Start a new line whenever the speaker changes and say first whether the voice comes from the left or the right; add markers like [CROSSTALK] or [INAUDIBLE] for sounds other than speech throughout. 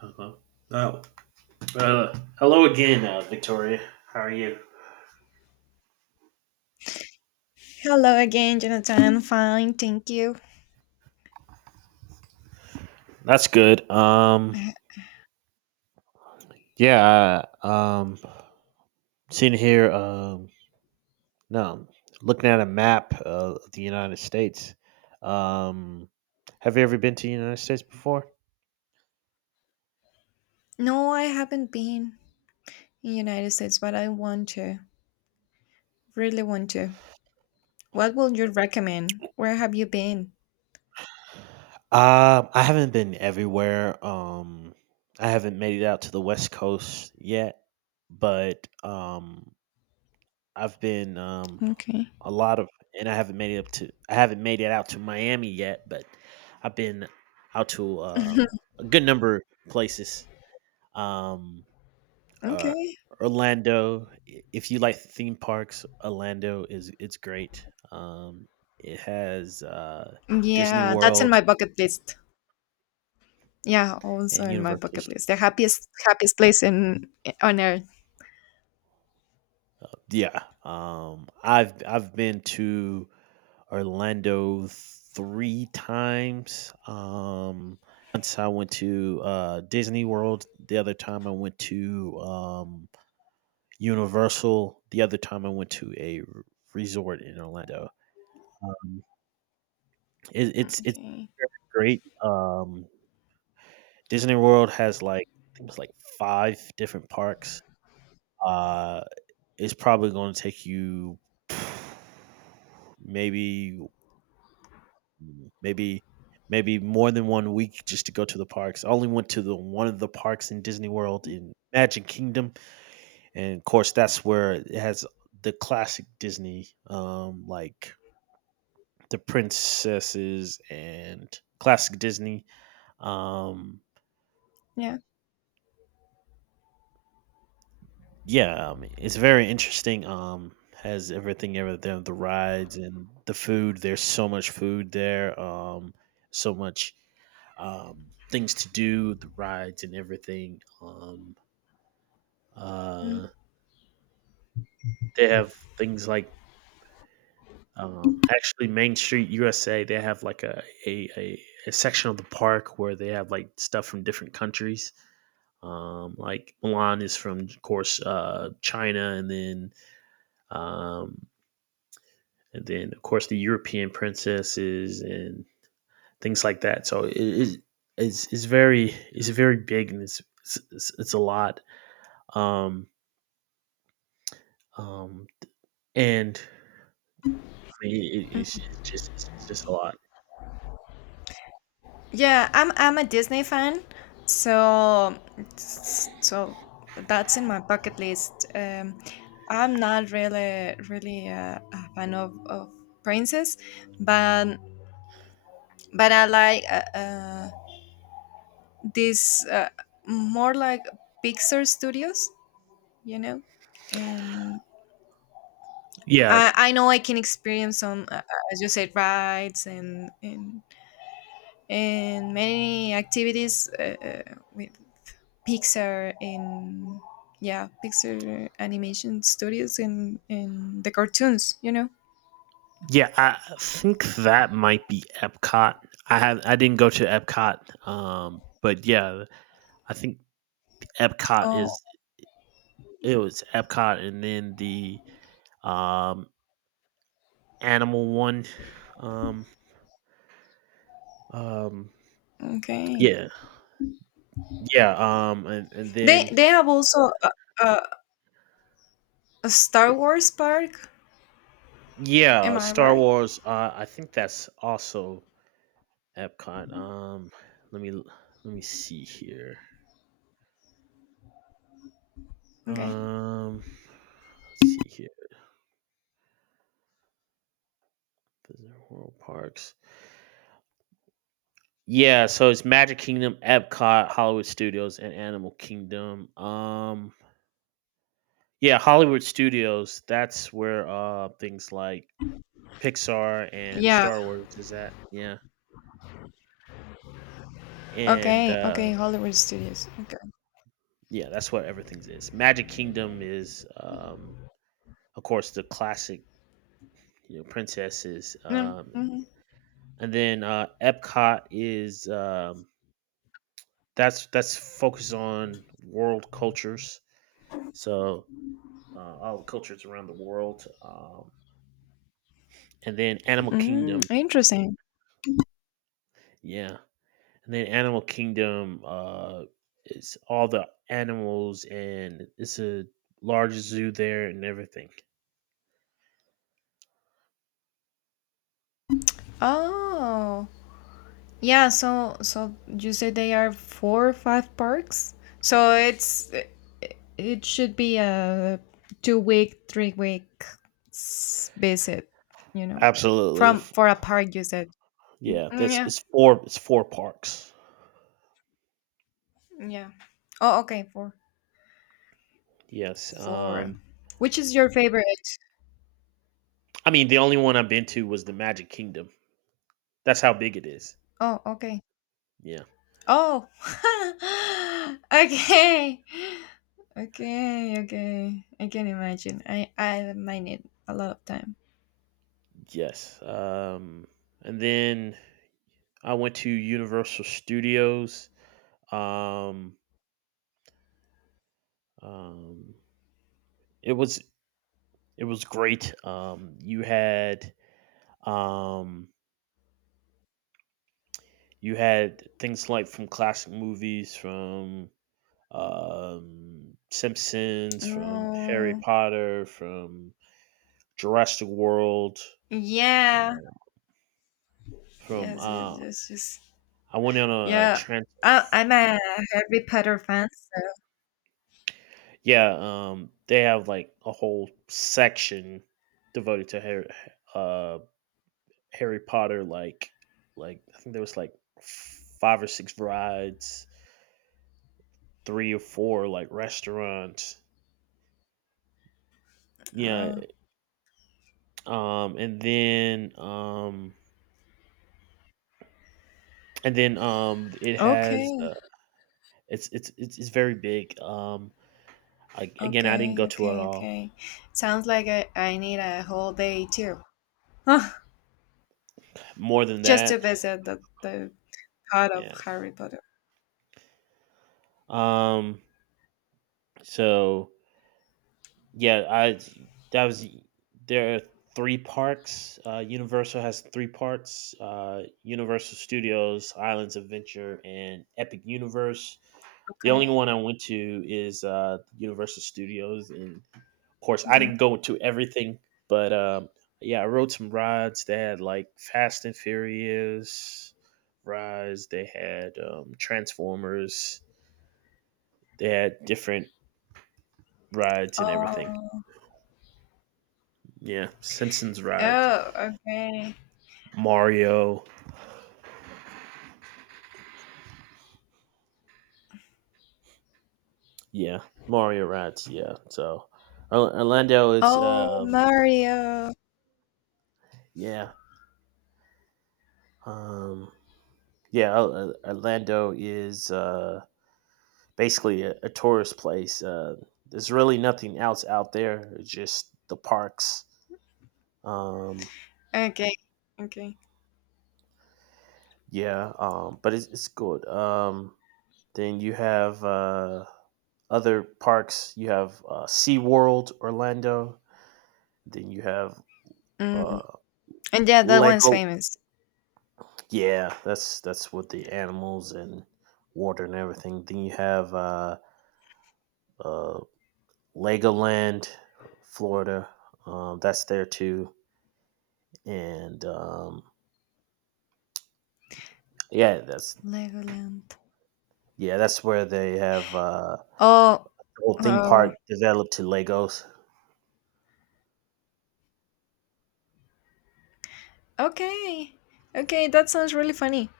right: Hello. huh Oh, hello again, Victoria. How are you?
left: Hello again, Jonathan. Fine, thank you.
right: That's good. Yeah. I, Um, Sitting here. No, Looking at a map of the United States. Um, have you ever been to the United States before?
left: No, I haven't been in United States, but I want to. Really want to. What would you recommend? Where have you been?
right: I haven't been everywhere. I haven't made it out to the West Coast yet, but I've been
left: Okay.
right: a lot of, and I haven't made it up to, I haven't made it out to Miami yet, but I've been out to a good number of places. Um, uh,
left: Okay.
right: Orlando, if you like theme parks, Orlando is it's great. Um, it has Disney
left: Yeah, that's in
right: World
left: my bucket list. Yeah, also
right: and
left: in my
right: Universal.
left: bucket
right: Stu-
left: list. The happiest place in on earth.
right: Yeah, I've been to Orlando three times. Once I went to Disney World. The other time I went to Universal. The other time I went to a resort in Orlando. Um, it's
left: Okay.
right: very great. Disney World has like, I think it's like, five different parks. Uh, it's probably going to take you [SIGHS] maybe, Mm. Maybe maybe more than 1 week just to go to the parks. I only went to the one of the parks in Disney World in Magic Kingdom, and of course that's where it has the classic Disney, like the princesses and classic Disney. Um,
left: Yeah.
right: yeah, I mean, it's very interesting. Has everything ever there, the rides and the food. There's so much food there. So much things to do, the rides and everything.
left: Mm-hmm.
right: Uh, they have things like, actually Main Street USA. They have like a section of the park where they have like stuff from different countries. Like Milan is from, of course, China, um, and then of course the European princesses and things like that. So it's very big, and it's a lot. Um, um, And I mean, it it's just a lot.
left: Yeah, I'm a Disney fan, so so that's in my bucket list. I'm not really a fan of princess, but but I like these more like Pixar studios, you know, and
right: Yeah,
left: I know I can experience some, as you said, rides and many activities with Pixar in yeah, Pixar animation studios in the cartoons.
right: yeah, I think that might be Epcot. I didn't go to Epcot, but yeah, I think Epcot
left: Oh,
right: is, it was Epcot, and then the, um, animal one, um, um,
left: okay.
right: yeah, yeah, and
left: They
right: then
left: they have also a, a Star Wars park. Am
right: yeah,
left: I
right: Star
left: right?
right: Wars, I think that's also Epcot. Let me Let me see here.
left: Okay.
right: Um Let's see here. Visit World Parks. Yeah, so it's Magic Kingdom, Epcot, Hollywood Studios, and Animal Kingdom. Yeah, Hollywood Studios, that's where things like Pixar and
left: Yeah.
right: Star Wars is at. Yeah. And
left: Okay. Okay. Hollywood Studios. Okay.
right: yeah, that's what everything's is. Magic Kingdom is, of course, the classic, you know, princesses.
left: Mm-hmm.
right: And then Epcot is, that's focused on world cultures. So all the cultures around the world. And then Animal
left: Mm,
right: Kingdom,
left: interesting.
right: yeah, and then Animal Kingdom is all the animals, and it's a large zoo there and everything.
left: Oh, yeah, so you say they are four or five parks? So it should be a 2-week, 3-week visit, you know.
right: Absolutely,
left: From
right: f-
left: for a park you said.
right: yeah.
left: Mm,
right: That's
left: yeah,
right: it's four parks.
left: yeah. Oh, okay, four,
right: Yes.
left: four. Which is your favorite?
right: I mean, the only one I've been to was the Magic Kingdom. That's how big it is.
left: Oh, okay.
right: Yeah.
left: Oh. [LAUGHS] okay. Okay, okay. I can imagine. I might need a lot of time.
right: Yes. And then I went to Universal Studios. Um, um, It was it was great. You had um, you had things like from classic movies, from Simpsons, from Harry
left: No.
right: Potter, from Jurassic World,
left: Yeah.
right: um, from
left: Yes, yes, yes, yes.
right: I went on a,
left: Yeah.
right: trans.
left: I'm a Harry Potter fan, so.
right: Yeah, they have like a whole section devoted to Harry, uh, Harry Potter. Like, I think there was like five or six rides, 3 or 4 like restaurants. Yeah,
left: Oh,
right: um, and then, um it has,
left: okay,
right: uh it's it's it's it's very big, like, again, I didn't go
left: okay,
right: to it
left: okay,
right: all.
left: okay. Sounds like I need a whole day too. Huh,
right: More than
left: just to
right: that,
left: visit the part of
right: yeah.
left: Harry Potter.
right: Um, so Yeah, I that was There are three parks. Universal has three parts: Universal Studios, Islands of Adventure, and Epic Universe. The
left: Okay.
right: only one I went to is Universal Studios, and of course, I
left: Mm.
right: didn't go to everything, but yeah, I rode some rides. They had like Fast and Furious rides. They had Transformers. They had different rides and everything.
left: Oh,
right: Yeah, Simpsons rides.
left: oh, okay.
right: Mario. Yeah, Mario Rats. Yeah, so Orlando is
left: Oh,
right: um
left: Mario.
right: yeah um yeah Orlando is basically a tourist place. There's really nothing else out there. It's just the parks. Um
left: Okay, okay.
right: yeah but it's good. Then you have other parks. You have SeaWorld Orlando. Then you have
left: Mm.
right: uh
left: And yeah, that one's
right: Lego
left: famous.
right: yeah, that's with the animals and water and everything. Then you have uh, Legoland, Florida. That's there too, and yeah, that's
left: Legoland.
right: yeah, that's where they have
left: Oh,
right: the whole theme
left: oh.
right: park developed to Legos.
left: Okay. Okay, that sounds really funny.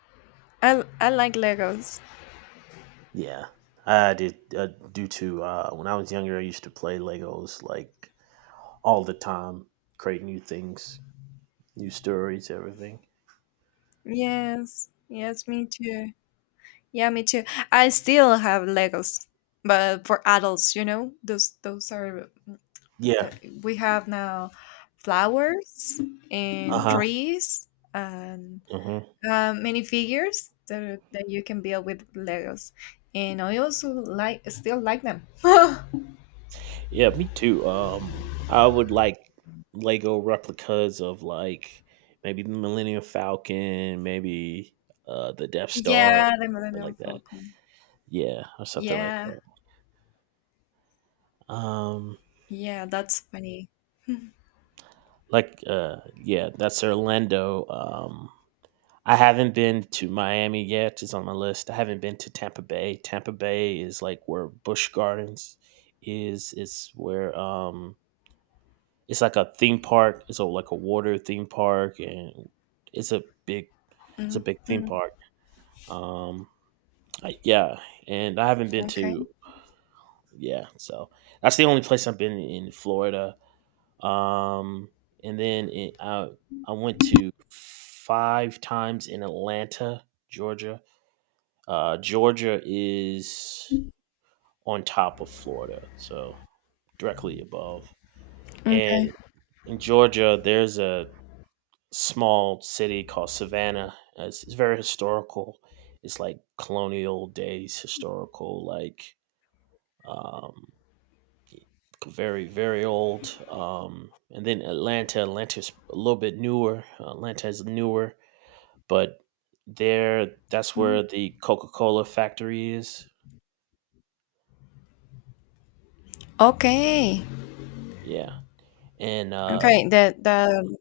left: I like Legos.
right: Yeah, I did do too. When I was younger, I used to play Legos like all the time, create new things, new stories, everything.
left: Yes. Yes, me too. Yeah, me too. I still have Legos, but for adults, those are
right: Yeah.
left: uh, we have now flowers
right: Uh
left: and
right: huh.
left: trees and
right: hmm
left: many figures that you can build with Legos. And I also still like them. [LAUGHS]
right: Yeah, me too. I would like Lego replicas of like, maybe the Millennium Falcon, maybe the Death Star,
left: yeah, the
right: something
left: Millennium
right: like that.
left: Falcon.
right: Yeah, or something like
left: Yeah.
right: that. Um,
left: Yeah, that's funny.
right: like yeah, that's Orlando. I haven't been to Miami yet. It's on my list. I haven't been to Tampa Bay. Tampa Bay is like where Busch Gardens is. It's where it's like a theme park. Like a water theme park, and it's a big it's a
left: Mm,
right: big theme
left: mm,
right: park. Um, yeah, and I haven't been
left: okay,
right: to, yeah, so that's the only place I've been in Florida. Um, and then in, I went to five times in Atlanta, Georgia. Georgia is on top of Florida, so directly above.
left: okay,
right: And in Georgia, there's a small city called Savannah. It's very historical. It's like colonial days, historical, like um, very, very old. And then Atlanta. Atlanta's a little bit newer. Atlanta is newer, but there, that's
left: mm.
right: where the Coca Cola factory is.
left: Okay,
right: Yeah, and
left: okay. The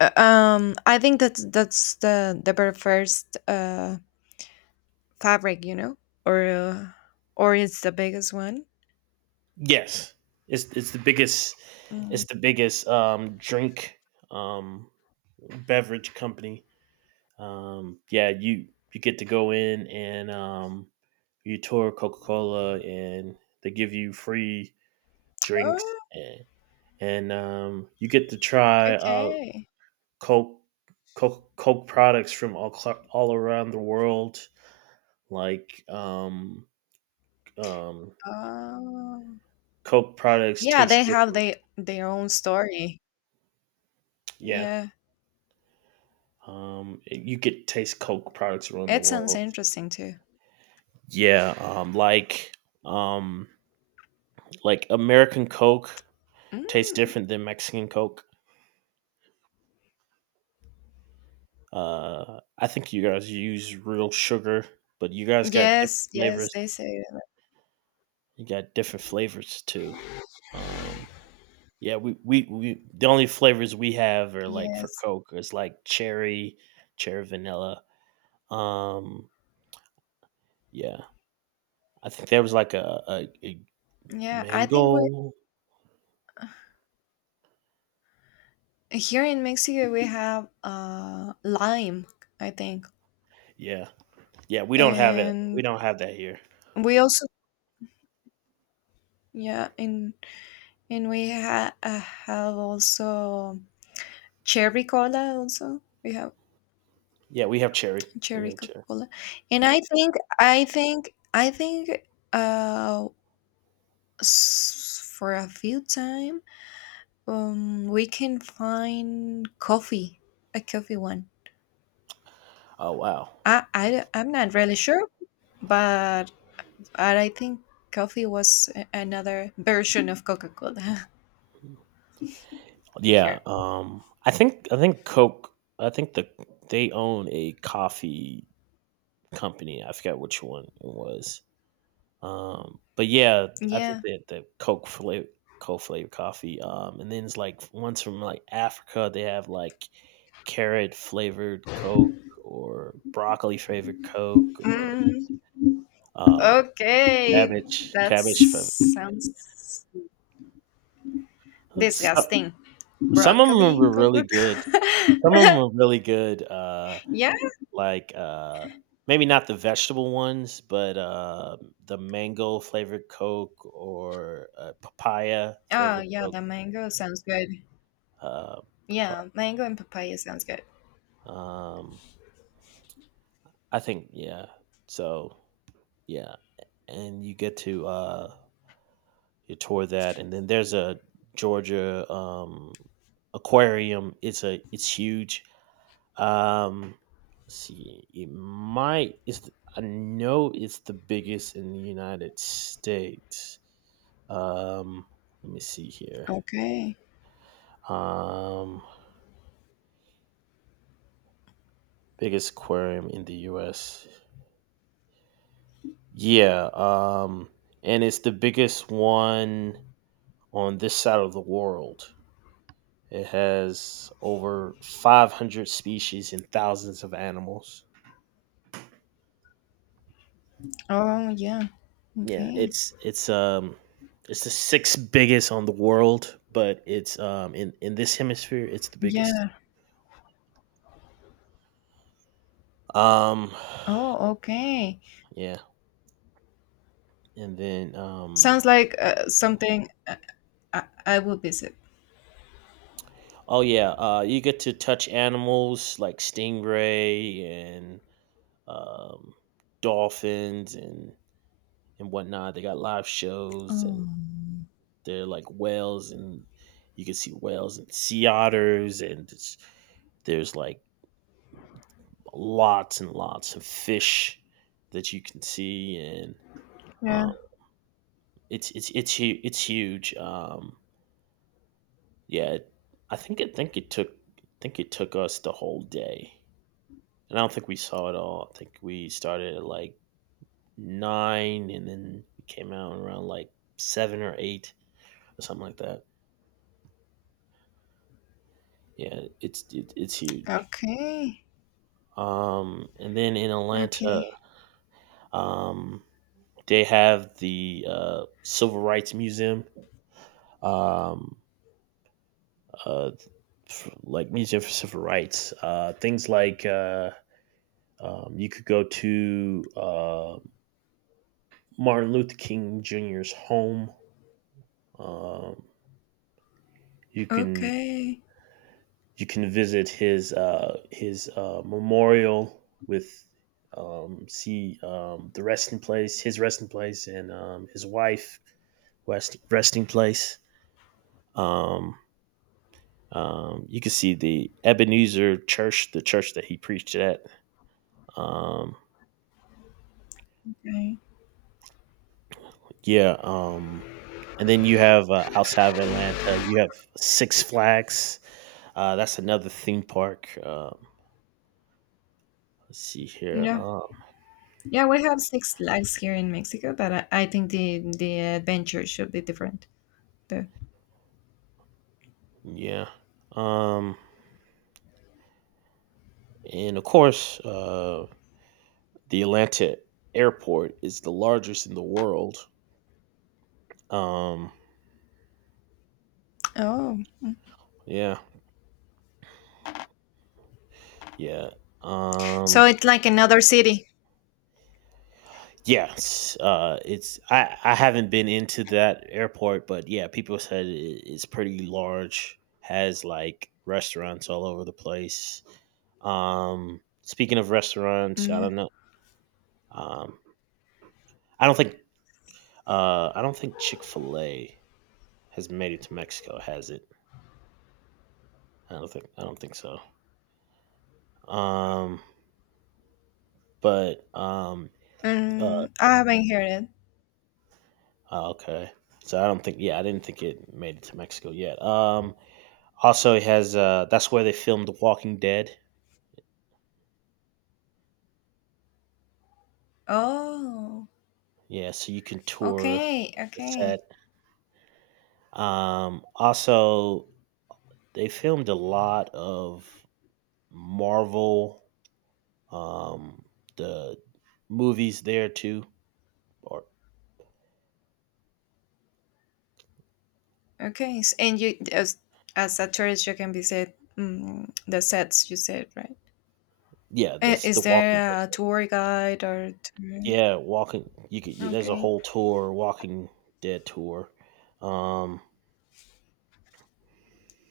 left: I think that's the very first fabric, or uh, or it's the biggest one.
right: yes, it's the biggest. It's
left: Mm.
right: the biggest drink, um, beverage company. Yeah, you get to go in, and you tour Coca Cola, and they give you free drinks,
left: Oh,
right: and, and you get to try
left: okay.
right: Coke, Coke Coke products from all all around the world. Like um, um,
left: Oh,
right: Coke products
left: yeah.
right: taste
left: They have
right: different.
left: they their own story.
right: Yeah.
left: Yeah,
right: You get taste Coke products around the
left: it sounds
right: world.
left: interesting too.
right: Yeah, um, like American Coke tastes
left: Mm.
right: different than Mexican Coke. I think you guys use real sugar, but you guys got different
left: Yes, yes.
right: flavors.
left: They say that.
right: You got different flavors too. Um, yeah, we the only flavors we have are like for
left: Yes.
right: Coke is like cherry, cherry vanilla. Um, yeah, I think there was like a
left: Yeah, I think we
right: mango.
left: Here in Mexico, we have lime, I think,
right: Yeah, yeah, we don't have it. We
left: and
right: don't have that here.
left: we also, yeah, and we have also cherry cola. Also, we have
right: Yeah, we have cherry. We
left: cherry
right: have
left: Coca
right: cherry.
left: Cola, and I think uh for a few time we can find coffee, a coffee one.
right: Oh wow.
left: I'm not really sure, but but I think coffee was another version of Coca Cola [LAUGHS]
right: Yeah,
left: here.
right: I think Coke. I think the They own a coffee company. I forgot which one it was. But yeah, I think
left: Yeah.
right: that the Coke flavor coffee. And then it's like ones from like Africa. They have like carrot flavored Coke or broccoli flavored Coke or
left: Mm,
right: uh,
left: okay, that
right: cabbage flavored.
left: sounds
right: So,
left: disgusting.
right: some of them
left: Broccoli
right: were really
left: Coca
right: good. Some of
left: Cola.
right: them were really good.
left: [LAUGHS] yeah.
right: Like maybe not the vegetable ones, but the mango flavored coke, or papaya
left: Oh,
right: flavored
left: yeah,
right: coke,
left: the mango sounds good.
right: uh papa-
left: Yeah, mango and papaya sounds good.
right: um I think yeah, so yeah, and you get to you tour that, and then there's a georgia aquarium. It's huge. Um, let's see, it might is I know it's the biggest in the United States. Um, let me see here.
left: Okay.
right: Um, Biggest aquarium in the U.S. Yeah. And it's the biggest one on this side of the world. It has over 500 species and thousands of animals.
left: Oh, yeah.
right: Yeah,
left: Okay.
right: it's it's um it's the sixth biggest on the world, but it's in this hemisphere it's the biggest.
left: Yeah.
right: Um
left: Oh, okay.
right: [SIGHS] yeah, and then
left: Sounds like something I will visit.
right: oh yeah, you get to touch animals like stingray and um dolphins and whatnot. They got live shows, and
left: Oh.
right: they're like whales, and you can see whales and sea otters, and there's like lots and lots of fish that you can see. And
left: Yeah.
right: um, it's huge. Yeah, it, I think it took I think it took us the whole day, and I don't think we saw it all. I think we started at like nine, and then we came out around like seven or eight or something like that. Yeah, it's huge.
left: Okay.
right: And then in Atlanta,
left: Okay.
right: um, they have the Civil Rights Museum. Um, uh, like Museum for Civil Rights. Things like you could go to Martin Luther King Jr.'s home. Um, you can,
left: Okay.
right: you can visit his memorial with see the resting place, his resting place, and his wife resting place. Um, you can see the Ebenezer Church, the church that he preached at. Um,
left: Okay.
right: Yeah. And then you have outside of Atlanta, you have Six Flags. That's another theme park. Let's see here.
left: Yeah. Yeah, we have six lakes here in Mexico, but I think the adventure should be different. The,
right: Yeah. Um, and of course, the Atlanta airport is the largest in the world. Um,
left: oh.
right: yeah. Yeah. Um,
left: So it's like another city.
right: Yes, it's I haven't been into that airport, but yeah, people said it's pretty large, has like restaurants all over the place. Speaking of restaurants, I
left: Yeah.
right: don't know. Um, I don't think I don't think Chick Fil A has made it to Mexico, has it? I don't think so. Um, but uh,
left: I haven't heard it.
right: oh, okay. So I don't think, yeah, I didn't think it made it to Mexico yet. Also, it has that's where they filmed The Walking Dead.
left: Oh.
right: Yeah, so you can tour
left: Okay.
right: the set.
left: Okay.
right: Also, they filmed a lot of Marvel, um, the movies there too. Or
left: Okay. And you as a tourist you can visit the sets you said, right?
right: yeah,
left: I-
right: this The
left: Is
right: Walking Dead.
left: there a tour guide or tour?
right: Yeah, Walking. You could. You, there's a
left: Okay.
right: whole tour, Walking Dead tour. Um,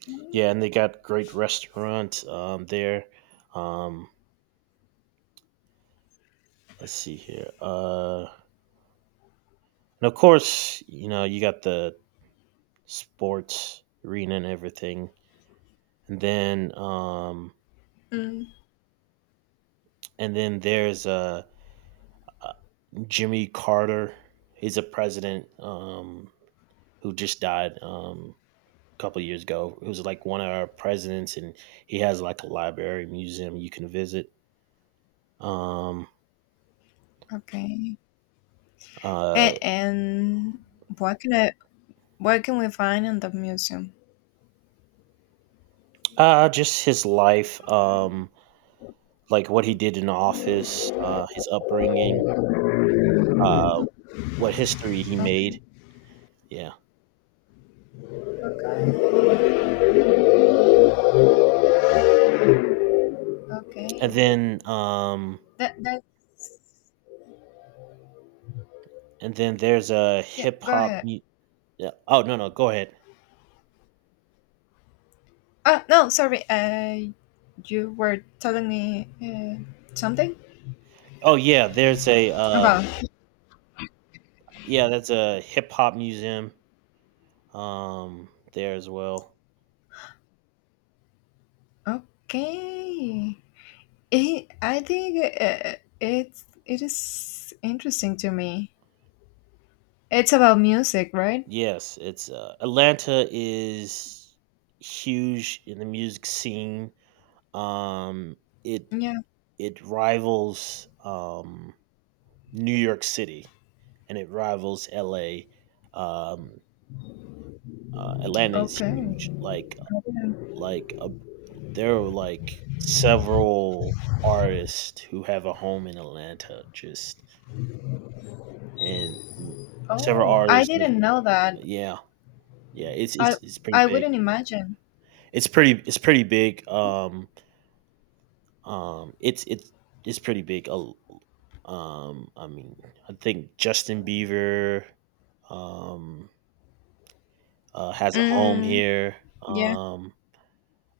left: Mm,
right: yeah, and they got great restaurants there. Um, let's see here. And of course, you know, you got the sports arena and everything. And then um
left: mm,
right: and then there's uh, Jimmy Carter. He's a president who just died a couple years ago. He was like one of our presidents and he has like a library museum you can visit. Um
left: okay.
right: uh,
left: And what can I what can we find in the museum?
right: uh, just his life like what he did in office, his upbringing, uh what history he
left: Okay,
right: made. Yeah.
left: okay,
right: And
left: okay.
right: then, um,
left: That's
right: and then there's a
left: yeah.
right: hip
left: Go
right: hop
left: ahead.
right: yeah. Oh no, no, go ahead.
left: Oh no, sorry. You were telling me something
right: Oh yeah, there's a
left: about.
right: yeah, that's a hip hop museum um there as well.
left: Okay. I think it is interesting to me. It's about music, right?
right: Yes, it's Atlanta is huge in the music scene. Um, it
left: Yeah.
right: rivals New York City and it rivals L.A. Um, Atlanta is
left: Okay.
right: huge.
left: I didn't-
right: Like a. There are like several artists who have a home in Atlanta just and several
left: Oh, I
right: artists live
left: didn't know that.
right: yeah. Yeah, it's
left: I
right: it's it's pretty
left: I
right: big.
left: wouldn't imagine.
right: It's pretty big. Um it's it's it's pretty big. I mean, I think Justin Bieber um has a home
left: Mm,
right: here.
left: yeah.
right: Um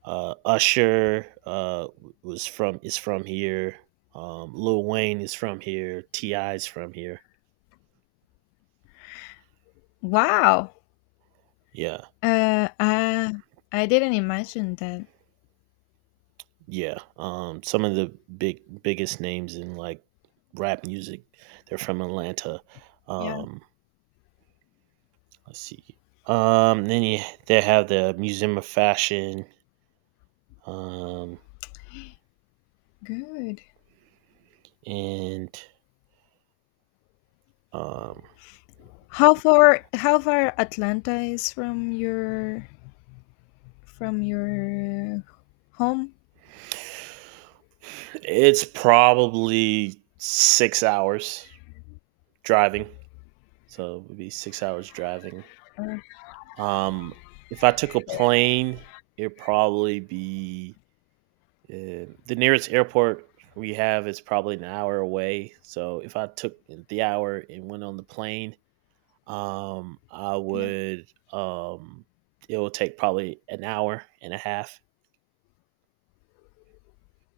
right: Usher was from is from here. Lil Wayne is from here. Ti is from here.
left: Wow.
right: Yeah,
left: Uh, I I didn't imagine that.
right: yeah. Some of the biggest names in like rap music, they're from Atlanta.
left: Yeah.
right: Um, let's see. Then you, they have the Museum of Fashion. Um,
left: Good.
right: and um,
left: How far Atlanta is from your home?
right: it's probably 6 hours driving. So it would be 6 hours driving.
left: Or-
right: Um, if I took a plane, it'd probably be the nearest airport we have is probably an hour away. So if I took the hour and went on the plane, I
left: Yeah.
right: would it would take probably an hour and a half.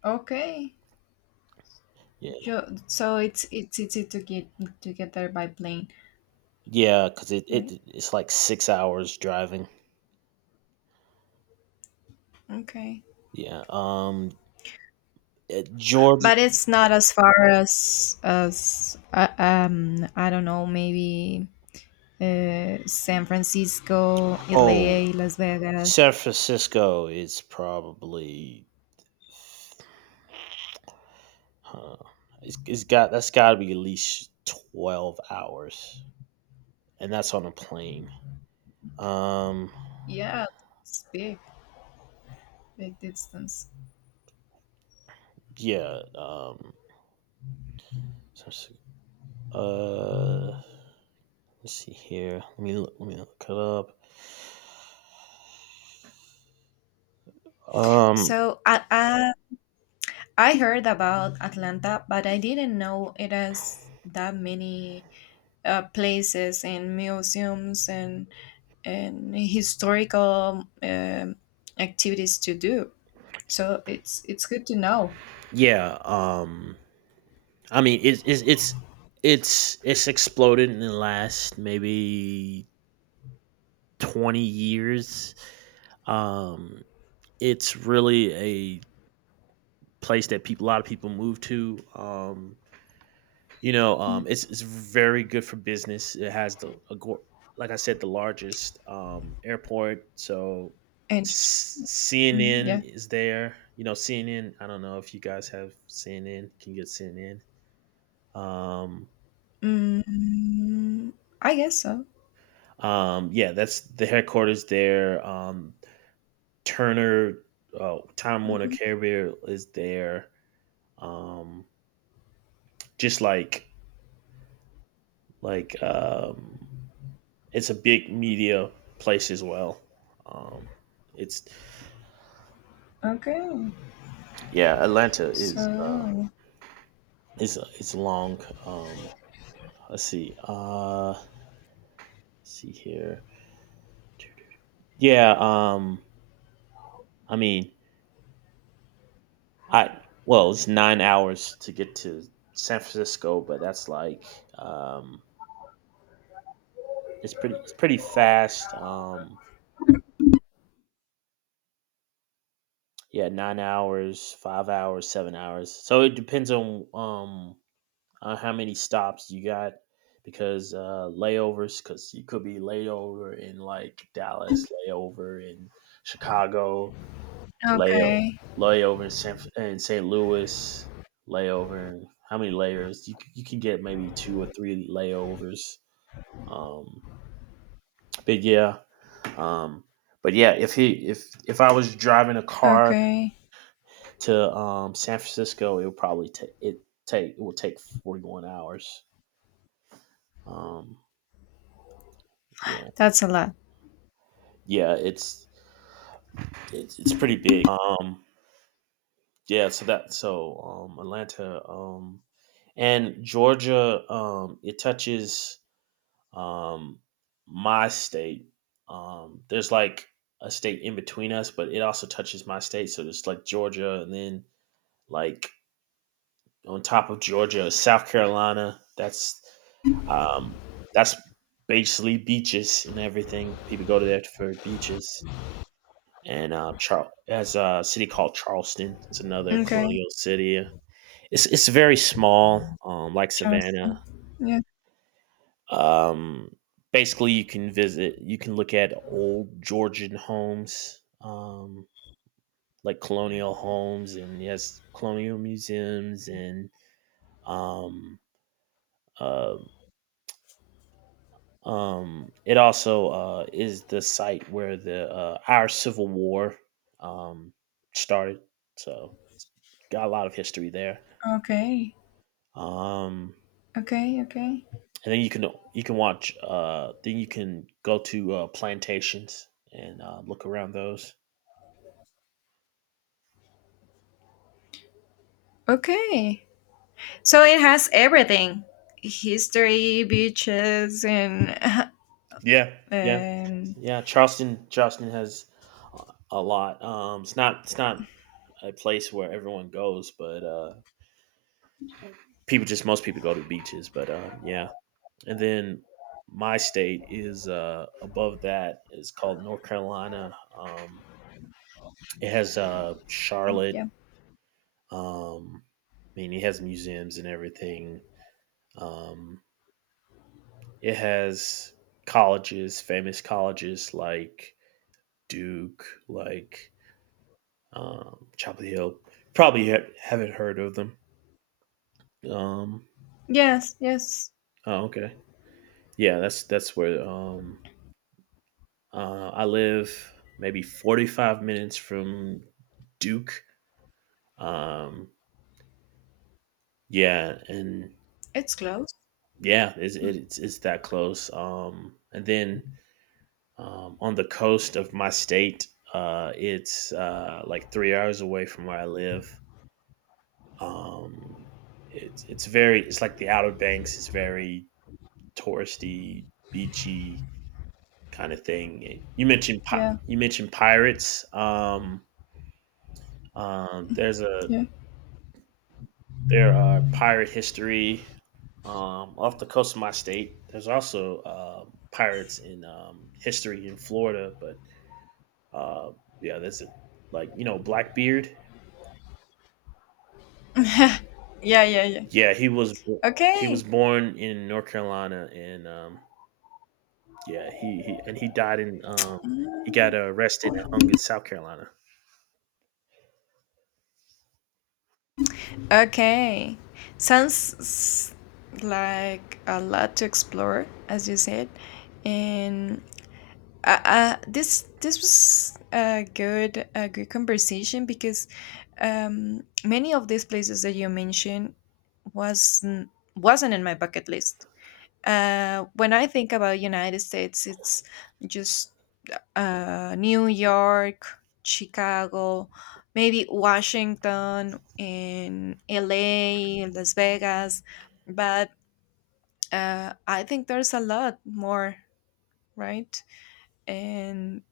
left: Okay.
right: Yeah,
left: So it's easy to get there by plane,
right: yeah, because it, it
left: right?
right: it's like 6 hours driving.
left: Okay.
right: Yeah. Georgia.
left: But it's not as far as I don't know maybe San Francisco,
right: Oh,
left: LA, Las Vegas.
right: San Francisco is probably. Huh. It's got that's got to be at least 12 hours, and that's on a plane. Um,
left: Yeah, it's big, big distance.
right: yeah. Um, so it's- uh, let's see here. Let me look it up. Um,
left: So I heard about Atlanta, but I didn't know it has that many places and museums and historical activities to do. So it's good to know.
right: yeah. I mean, it's exploded in the last maybe 20 years. Um, it's really a place that people a lot of people move to. You know,
left: Mm.
right: it's very good for business. It has the a go- Like I said, the largest airport.
left: And mm,
right: CNN
left: yeah,
right: is there. You know, CNN. I don't know if you guys have CNN. Can get CNN. Um,
left: mm, I guess so.
right: yeah, that's the headquarters there. Turner, Time Warner
left: Okay.
right: Carrier is there. Um, just like It's a big media place as well. Um, it's
left: Okay.
right: yeah, Atlanta
left: So
right: is it's long. Let's see here. Yeah, I mean, it's 9 hours to get to San Francisco, but that's like it's pretty fast. Yeah, 9 hours, 5 hours, 7 hours. So it depends on how many stops you got because layovers, because you could be layover in like Dallas, layover in Chicago, layover
left: okay.
right: layover in San in St. Louis, How many layers you can get maybe two or three layovers. Um, but yeah, um, if he if I was driving a car
left: Okay.
right: to San Francisco, it would probably take it would take 41 hours. Um, yeah.
left: That's a lot.
right: Yeah, it's pretty big. Yeah, so that so Atlanta and Georgia it touches um my state. There's like a state in between us, but it also touches my state. So there's like Georgia, and then like on top of Georgia, South Carolina. Um that's basically beaches and everything. People go to there for beaches. And has a city called Charleston. It's another
left: Okay.
right: colonial city. It's very small, like Savannah.
left: Charleston. Yeah.
right: Um, basically, you can visit. You can look at old Georgian homes, like colonial homes, and yes, colonial museums, and um, uh, it also is the site where the our Civil War um, started. So got a lot of history there.
left: Okay.
right: Um,
left: Okay. Okay.
right: and then you can watch. Then you can go to plantations and look around those.
left: Okay. So it has everything: history, beaches, and
right: Yeah,
left: [LAUGHS]
right: yeah,
left: um,
right: yeah. Charleston has a lot. It's not a place where everyone goes, but people just, most people go to beaches. But yeah, and then my state is above that, is called North Carolina. It has Charlotte.
left: yeah.
right: Um, I mean, it has museums and everything. Um, it has colleges, famous colleges like Duke, like Chapel Hill. Probably haven't heard of them. Um,
left: Yes. Yes.
right: oh, okay. Yeah, that's where I live. Maybe 45 minutes from Duke. Um, yeah, and
left: It's close.
right: yeah, it's that close. And then on the coast of my state. It's Like 3 hours away from where I live. Um, it's like the Outer Banks. It's very touristy, beachy kind of thing.
left: Yeah.
right: You mentioned pirates. Um, there's a
left: Yeah.
right: there are pirate history off the coast of my state. There's also pirates in history in Florida, but uh, yeah, there's a like, you know, Blackbeard.
left: [LAUGHS] yeah. Yeah. Yeah.
right: Yeah, he was bo- he was
left: Okay.
right: born in North Carolina, and yeah, he died in he got
left: Mm.
right: arrested and hung in South Carolina.
left: Okay. Sounds like a lot to explore, as you said, and this was a good conversation because many of these places that you mentioned wasn't wasn't in my bucket list. When I think about United States, it's just New York, Chicago, maybe Washington, and L.A., Las Vegas, but I think there's a lot more, right? And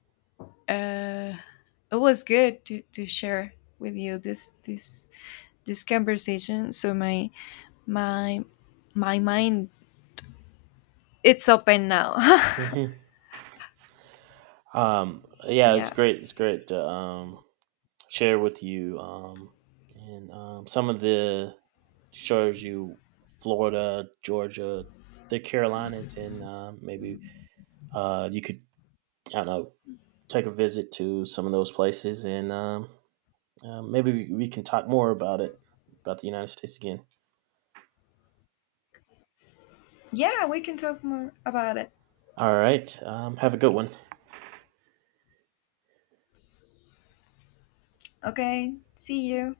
left: uh, it was good to share with you this conversation. So my my mind it's open now. [LAUGHS]
right: Hmm. Yeah, it's
left: yeah,
right: great. It's great to share with you and some of the shows you Florida, Georgia, the Carolinas, and maybe you could, I don't know, take a visit to some of those places and maybe we can talk more about it, about the United States again.
left: yeah, we can talk more about it.
right: All right. Have a good one.
left: Okay, see you.